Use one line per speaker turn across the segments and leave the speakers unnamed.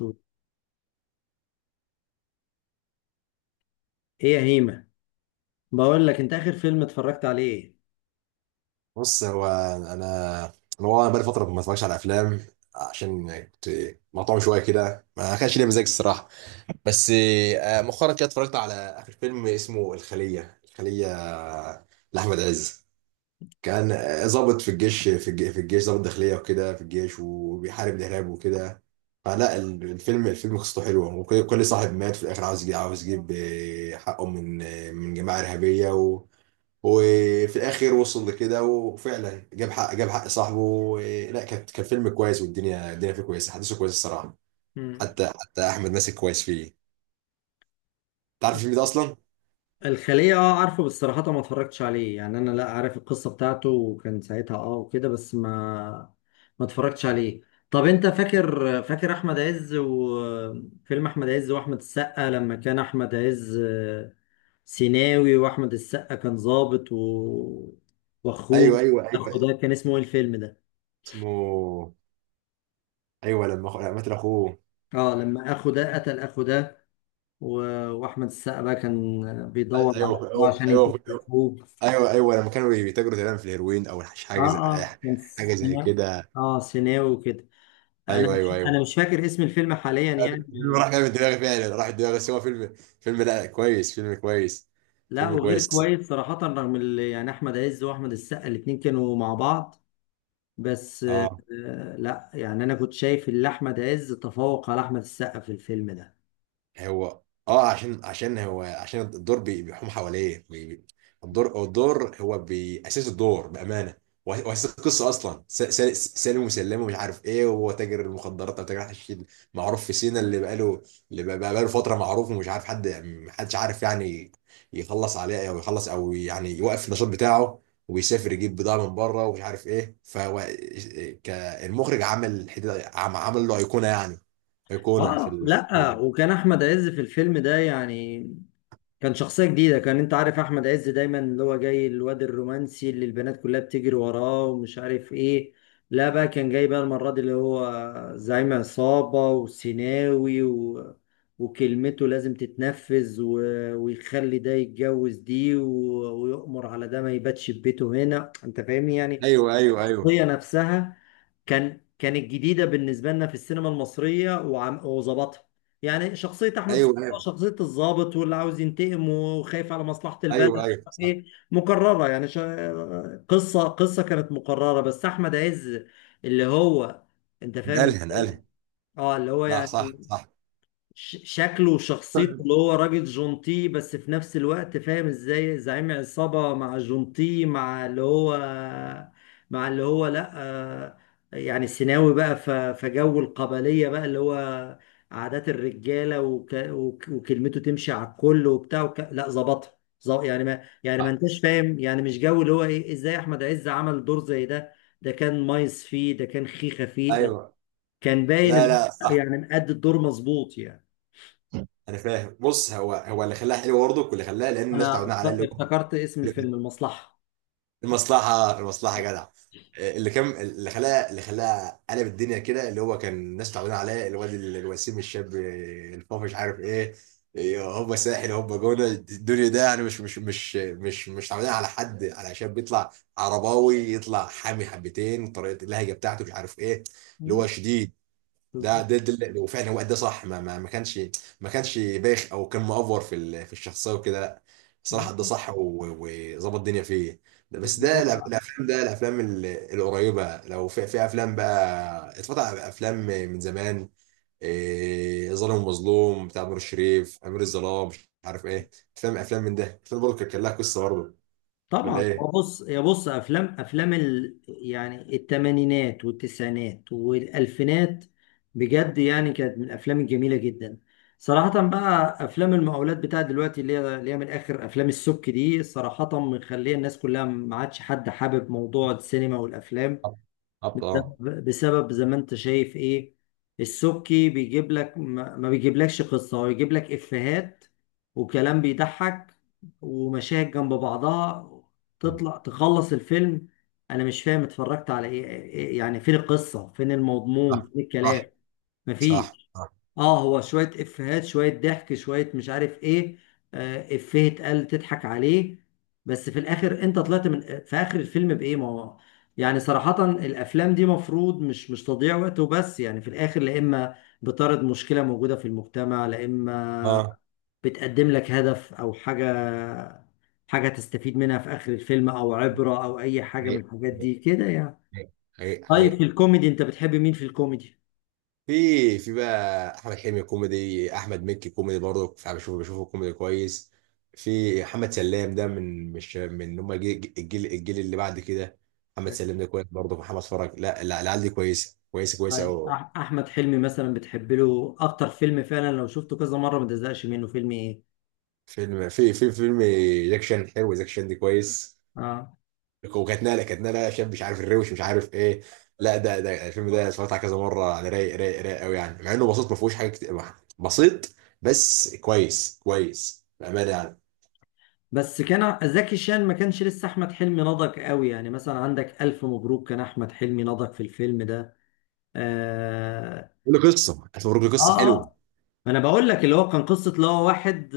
ايه، يا هيمة، بقول لك انت اخر فيلم اتفرجت عليه ايه؟
بص، هو انا والله بقالي فتره ما اتفرجش على افلام، عشان كنت مقطوع شويه كده، ما كانش ليا مزاج الصراحه. بس مؤخرا كده اتفرجت على اخر فيلم اسمه الخليه لاحمد عز. كان ضابط في الجيش ضابط داخليه وكده، في الجيش وبيحارب الارهاب وكده. فلا الفيلم قصته حلوه، وكل صاحب مات في الاخر عاوز يجي، عاوز يجيب حقه من جماعه ارهابيه. وفي الاخر وصل لكده وفعلا جاب حق صاحبه لا، كان فيلم كويس، والدنيا فيه كويسه، احداثه كويسه الصراحه.
مم.
حتى احمد ماسك كويس فيه. تعرف الفيلم ده اصلا؟
الخلية، اه عارفه، بس صراحة ما اتفرجتش عليه. يعني انا لا عارف القصة بتاعته وكان ساعتها اه وكده، بس ما اتفرجتش عليه. طب انت فاكر احمد عز وفيلم احمد عز واحمد السقا لما كان احمد عز سيناوي، واحمد السقا كان ضابط واخوه؟
ايوه، ايوه،
اخو ده
ايوه.
كان اسمه ايه الفيلم ده؟
اسمه... ايوه، لما قتل اخوه.
اه، لما اخو ده قتل اخو ده و- واحمد السقا بقى كان
ايوه،
بيدور على أخوه
ايوه،
عشان ينتقم
ايوه،
من اخوه.
ايوه، ايوه، أيوة. لما كانوا بيتاجروا تقريبا في الهيروين او
اه اه، كان
حاجه زي
سيناوي.
كده.
اه سيناوي وكده. انا
ايوه، ايوه،
مش
ايوه.
انا مش فاكر اسم الفيلم حاليا يعني.
الفيلم راح
مش-
جاي من دماغي فعلا، راح من دماغي، بس هو فيلم لا كويس، فيلم كويس،
لا
فيلم
وغير
كويس.
كويس صراحة، رغم يعني احمد عز واحمد السقا الاتنين كانوا مع بعض، بس
اه،
لا يعني انا كنت شايف ان احمد عز تفوق على احمد السقا في الفيلم ده.
هو اه عشان هو عشان الدور بيحوم حواليه الدور هو بيأسس الدور بأمانة. وأساس القصة أصلا سالم وسلام ومش عارف إيه، وهو تاجر المخدرات أو تاجر حشيش معروف في سينا، اللي بقاله فترة معروف، ومش عارف محدش عارف يعني يخلص عليه، أو يخلص، أو يعني يوقف النشاط بتاعه ويسافر يجيب بضاعة من بره، ومش عارف إيه. فهو كالمخرج عمل له أيقونة، يعني أيقونة في
اه لا،
الفيلم.
وكان احمد عز في الفيلم ده يعني كان شخصية جديدة. انت عارف احمد عز دايما اللي هو جاي الواد الرومانسي اللي البنات كلها بتجري وراه ومش عارف ايه. لا بقى كان جاي بقى المرة دي اللي هو زعيم عصابة وسيناوي، وكلمته لازم تتنفذ، ويخلي ده يتجوز دي، ويؤمر على ده ما يباتش في بيته. هنا انت فاهمني يعني.
ايوه، ايوه، ايوه،
الشخصية نفسها كانت جديدة بالنسبة لنا في السينما المصرية، وظبطها. يعني شخصية أحمد
ايوه،
السقا،
ايوه،
شخصية الضابط واللي عاوز ينتقم وخايف على مصلحة
ايوه،
البلد،
ايوه، صح.
إيه، مكررة. يعني قصة كانت مكررة، بس أحمد عز اللي هو، أنت فاهم
نقلها
إزاي؟
نقلها.
أه اللي هو
صح،
يعني
صح، صح.
شكله وشخصيته
طلع.
اللي هو راجل جونتي بس في نفس الوقت فاهم ازاي زعيم عصابة، مع جونتي، مع اللي هو لا يعني سيناوي بقى، فجو القبلية بقى اللي هو عادات الرجالة، وك وك وكلمته تمشي على الكل وبتاع لا ظبطها. يعني ما يعني ما انتش فاهم يعني مش جو. اللي هو ايه، ازاي احمد عز عمل دور زي ده؟ ده كان مايس فيه، ده كان خيخة فيه، لا
ايوه.
كان باين
لا،
اللي
لا،
هو
صح.
يعني مأدي الدور مظبوط يعني.
انا فاهم. بص، هو اللي خلاها حلوه برضه، واللي خلاها لان الناس
انا
متعودين على اللي هو.
افتكرت اسم الفيلم، المصلحة.
المصلحة، المصلحة، جدع. اللي خلاه قلب الدنيا كده، اللي هو كان الناس تعبانة عليه، الواد الوسيم، الشاب الفافش، مش عارف ايه. هوبا ساحل، هوبا جونة الدنيا ده، يعني مش تعبانين على حد، على شاب يطلع عرباوي، يطلع حامي حبتين، طريقة اللهجة بتاعته، مش عارف ايه، اللي هو
مم.
شديد. ده
بالظبط.
ده, ده اللي- وفعلا هو ادى صح، ما كانش بايخ او كان مأفور في الشخصيه وكده، لا، صراحه ادى
مم.
صح وظبط الدنيا فيه. ده
يعني
بس،
هو
الافلام القريبه. لو في افلام بقى، اتفتح افلام من زمان، إيه ظالم ومظلوم بتاع نور الشريف، امير الظلام، مش عارف ايه، افلام من ده، افلام برضه كان لها قصه برضه، ولا
طبعا هو،
ايه؟
بص افلام يعني الثمانينات والتسعينات والالفينات بجد يعني كانت من الافلام الجميله جدا. صراحه بقى افلام المقاولات بتاعت دلوقتي، اللي هي من اخر افلام السك دي، صراحه مخليه الناس كلها ما عادش حد حابب موضوع السينما والافلام.
بالظبط، اه.
بسبب، زي ما انت شايف ايه، السبكي بيجيب لك، ما بيجيبلكش قصة، هو يجيب لك افيهات وكلام بيضحك ومشاهد جنب بعضها، تطلع تخلص الفيلم. انا مش فاهم اتفرجت على ايه. يعني فين القصة، فين
صح،
المضمون، فين
صح،
الكلام؟
صح.
مفيش.
صح.
اه، هو شوية افيهات، شوية ضحك، شوية مش عارف ايه، افيه اتقال تضحك عليه. بس في الاخر انت طلعت من في اخر الفيلم بايه؟ ما هو يعني صراحة الافلام دي مفروض مش، تضييع وقت وبس، يعني في الاخر لا اما بتعرض مشكلة موجودة في المجتمع، لا اما
اه.
بتقدم لك هدف او حاجة، حاجة تستفيد منها في اخر الفيلم، او عبرة، او اي حاجة من
حقيقي،
الحاجات دي كده يعني.
حقيقي،
طيب في
حقيقي.
الكوميدي انت بتحب مين في الكوميدي؟
في بقى احمد حلمي كوميدي، احمد مكي كوميدي برضه، انا بشوفه كوميدي كويس. في محمد سلام، ده من مش من هم الجيل اللي بعد كده، محمد سلام ده كويس برضه، محمد فرج، لا، لا، العيال دي كويسه، كويسه، كويسه
طيب
قوي.
احمد حلمي مثلا، بتحب له اكتر فيلم فعلا لو شفته كذا مره ما تزهقش منه فيلم ايه؟
فيلم في في فيلم جاك شان حلو، جاك شان دي كويس،
اه،
وكانت نقله شاب، مش عارف الروش، مش عارف ايه. لا، ده الفيلم ده اتفرجت عليه كذا مره يعني، رايق، رايق، رايق قوي يعني، مع انه بسيط، ما فيهوش حاجه كتير، بسيط، بس كويس، كويس بامانه يعني.
بس كان زكي شان، ما كانش لسه احمد حلمي نضج قوي. يعني مثلا عندك الف مبروك، كان احمد حلمي نضج في الفيلم ده. اه
قول له قصه، هتوريك
اه.
قصه حلوه.
آه. انا بقول لك اللي هو، كان قصه اللي هو واحد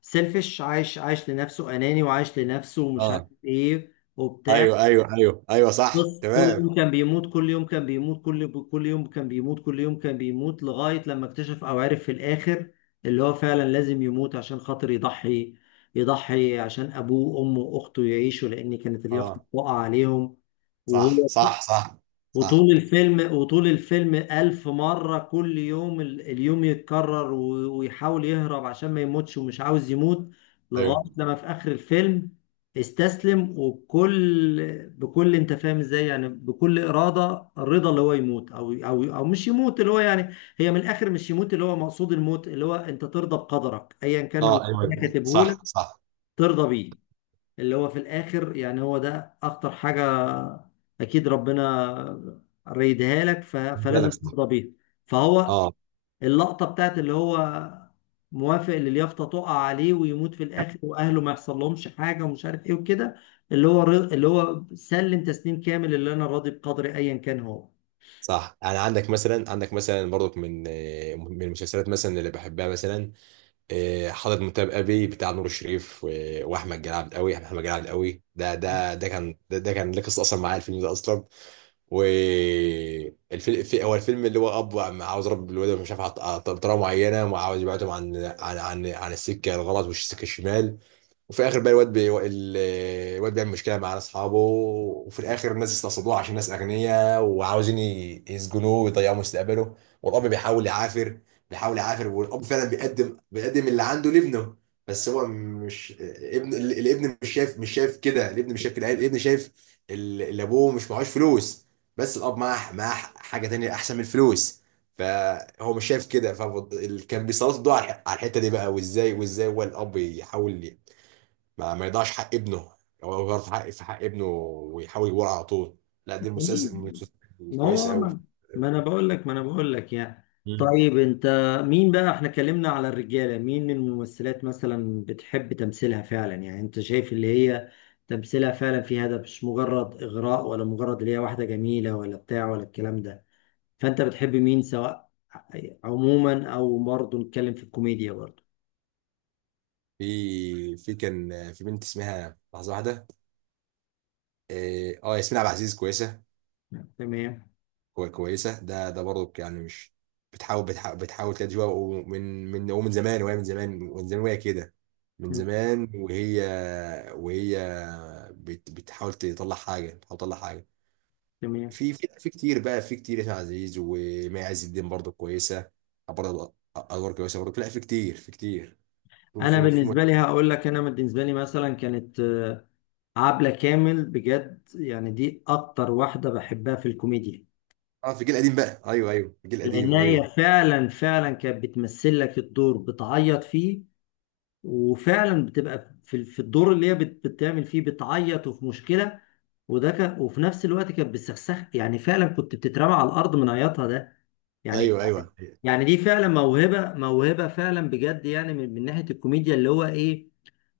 سيلفش عايش لنفسه، اناني وعايش لنفسه ومش عارف
اه،
ايه وبتاع.
ايوه، ايوه، ايوه، ايوه، صح،
بص، كل
تمام.
يوم كان بيموت، كل يوم كان بيموت، كل يوم كان بيموت، كل يوم كان بيموت، لغاية لما اكتشف أو عرف في الآخر اللي هو فعلا لازم يموت عشان خاطر يضحي. يضحي عشان أبوه وأمه وأخته يعيشوا، لأن كانت اليافطة
اه،
بتقع عليهم
صح،
وهو
صح، صح، صح.
وطول الفيلم ألف مرة كل يوم اليوم يتكرر، و- ويحاول يهرب عشان ما يموتش ومش عاوز يموت، لغاية
ايوه،
لما في آخر الفيلم استسلم. وبكل انت فاهم ازاي يعني، بكل إرادة الرضا اللي هو يموت، أو مش يموت. اللي هو يعني، هي من الآخر مش يموت اللي هو، مقصود الموت اللي هو انت ترضى بقدرك أيا كان اللي
اه، ايوه،
ربنا كاتبه لك،
صح، صح.
ترضى بيه. اللي هو في الآخر يعني هو ده أخطر حاجة. أكيد ربنا ريدها لك، فلازم
بالك، صح.
ترضى بيها. فهو،
اه.
اللقطة بتاعت اللي هو موافق اللي اليافطة تقع عليه ويموت في الآخر وأهله ما يحصل لهمش حاجة ومش عارف إيه وكده، اللي هو، اللي هو سلم تسليم كامل، اللي أنا راضي بقدري أيا كان هو.
صح. يعني عندك مثلا، برضك من المسلسلات مثلا، اللي بحبها مثلا. حضرت مسابقه بتاع نور الشريف واحمد جلال عبد قوي، احمد جلال عبد قوي ده كان ليه قصه اصلا معايا، الفيلم ده اصلا. والفيلم في هو الفيلم اللي هو اب عاوز يربي الولد، مش عارف بطريقه معينه، وعاوز يبعدهم عن السكه الغلط والسكه الشمال. وفي الاخر بقى الواد الواد بيعمل مشكله مع اصحابه، وفي الاخر الناس استقصدوه عشان ناس اغنياء، وعاوزين يسجنوه ويضيعوا مستقبله. والاب بيحاول يعافر، والاب فعلا بيقدم اللي عنده لابنه، بس هو مش ابن، الابن مش شايف كده، الابن مش شايف كده، الابن شايف اللي ابوه مش معهوش فلوس، بس الاب معاه حاجه تانية احسن من الفلوس، فهو مش شايف كده. فكان بيسلط الضوء على الحته دي بقى، وازاي هو الاب يحاول ما يضيعش حق ابنه. هو غلط في حق ابنه، ويحاول يجيبه على طول. لا، دي
مين؟
المسلسل من المسلسلات
ما
الكويسه
هو،
قوي.
ما انا بقول لك يعني.
مم.
طيب انت مين بقى؟ احنا اتكلمنا على الرجاله، مين الممثلات مثلا بتحب تمثيلها فعلا؟ يعني انت شايف اللي هي تمثيلها فعلا في هدف، مش مجرد اغراء ولا مجرد اللي هي واحده جميله ولا بتاع ولا الكلام ده. فانت بتحب مين سواء عموما، او برضه نتكلم في الكوميديا برضه؟
في كان في بنت اسمها لحظه واحده. اه، ياسمين عبد العزيز كويسه،
تمام.
كويسه، ده برضه يعني. مش بتحاول تلاقي جوا، ومن زمان وهي، من زمان ومن زمان وهي كده، من
مم.
زمان وهي بتحاول تطلع حاجه، بتحاول تطلع حاجه.
تمام.
في كتير بقى، في كتير، ياسر عزيز ومي عز الدين برضه كويسه، برضه ادوار كويسه برضه، لا، في كتير، في كتير، في
انا
في في
بالنسبه لي هقول لك، انا بالنسبه لي مثلا كانت عبلة كامل بجد يعني، دي أكتر واحدة بحبها في الكوميديا.
اه، في الجيل القديم بقى، ايوه، ايوه، في الجيل
لأن
القديم، ايوه،
هي فعلا كانت بتمثل لك الدور بتعيط فيه، وفعلا بتبقى في الدور اللي هي بتعمل فيه بتعيط وفي مشكلة، وده كان. وفي نفس الوقت كانت بتسخسخ، يعني فعلا كنت بتترمى على الأرض من عياطها ده يعني
ايوه، ايوه،
يعني دي فعلا موهبة، موهبة فعلا بجد يعني، من ناحية الكوميديا اللي هو إيه.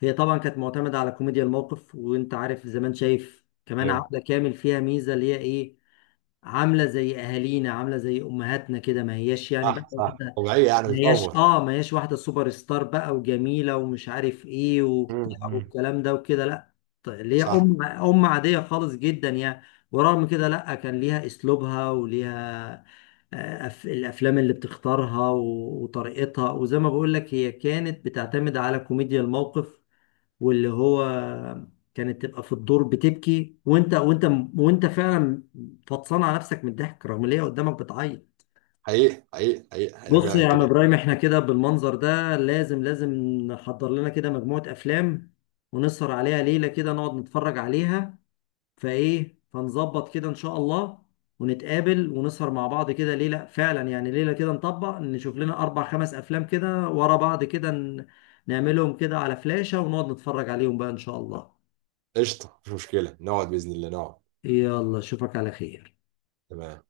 هي طبعا كانت معتمدة على كوميديا الموقف. وانت عارف زمان، شايف كمان
ايوه،
عبلة كامل فيها ميزة اللي هي ايه، عاملة زي اهالينا، عاملة زي امهاتنا كده، ما هياش يعني بقى
صح، صح،
واحدة،
طبيعيه يعني،
ما
مش
هياش
اوفر.
اه ما هياش واحدة سوبر ستار بقى وجميلة ومش عارف ايه وبتاع
مم.
والكلام ده وكده، لا. اللي هي
صح.
ام عادية خالص جدا يعني. ورغم كده لا، كان ليها اسلوبها وليها الافلام اللي بتختارها، وطريقتها. وزي ما بقول لك، هي كانت بتعتمد على كوميديا الموقف، واللي هو كانت تبقى في الدور بتبكي، وانت فعلا فطسان على نفسك من الضحك رغم ان هي قدامك بتعيط.
حقيقي، حقيقي، حقيقي، حقيقي،
بص
فعلا
يا عم
كده.
ابراهيم، احنا كده بالمنظر ده لازم لازم نحضر لنا كده مجموعة افلام ونسهر عليها ليلة كده، نقعد نتفرج عليها. فايه، فنظبط كده ان شاء الله، ونتقابل ونسهر مع بعض كده ليلة فعلا يعني، ليلة كده نطبق نشوف لنا اربع خمس افلام كده ورا بعض كده، نعملهم كده على فلاشة ونقعد نتفرج عليهم بقى ان شاء الله.
قشطه، مش مشكله، نقعد باذن الله، نقعد.
يلا، اشوفك على خير.
تمام.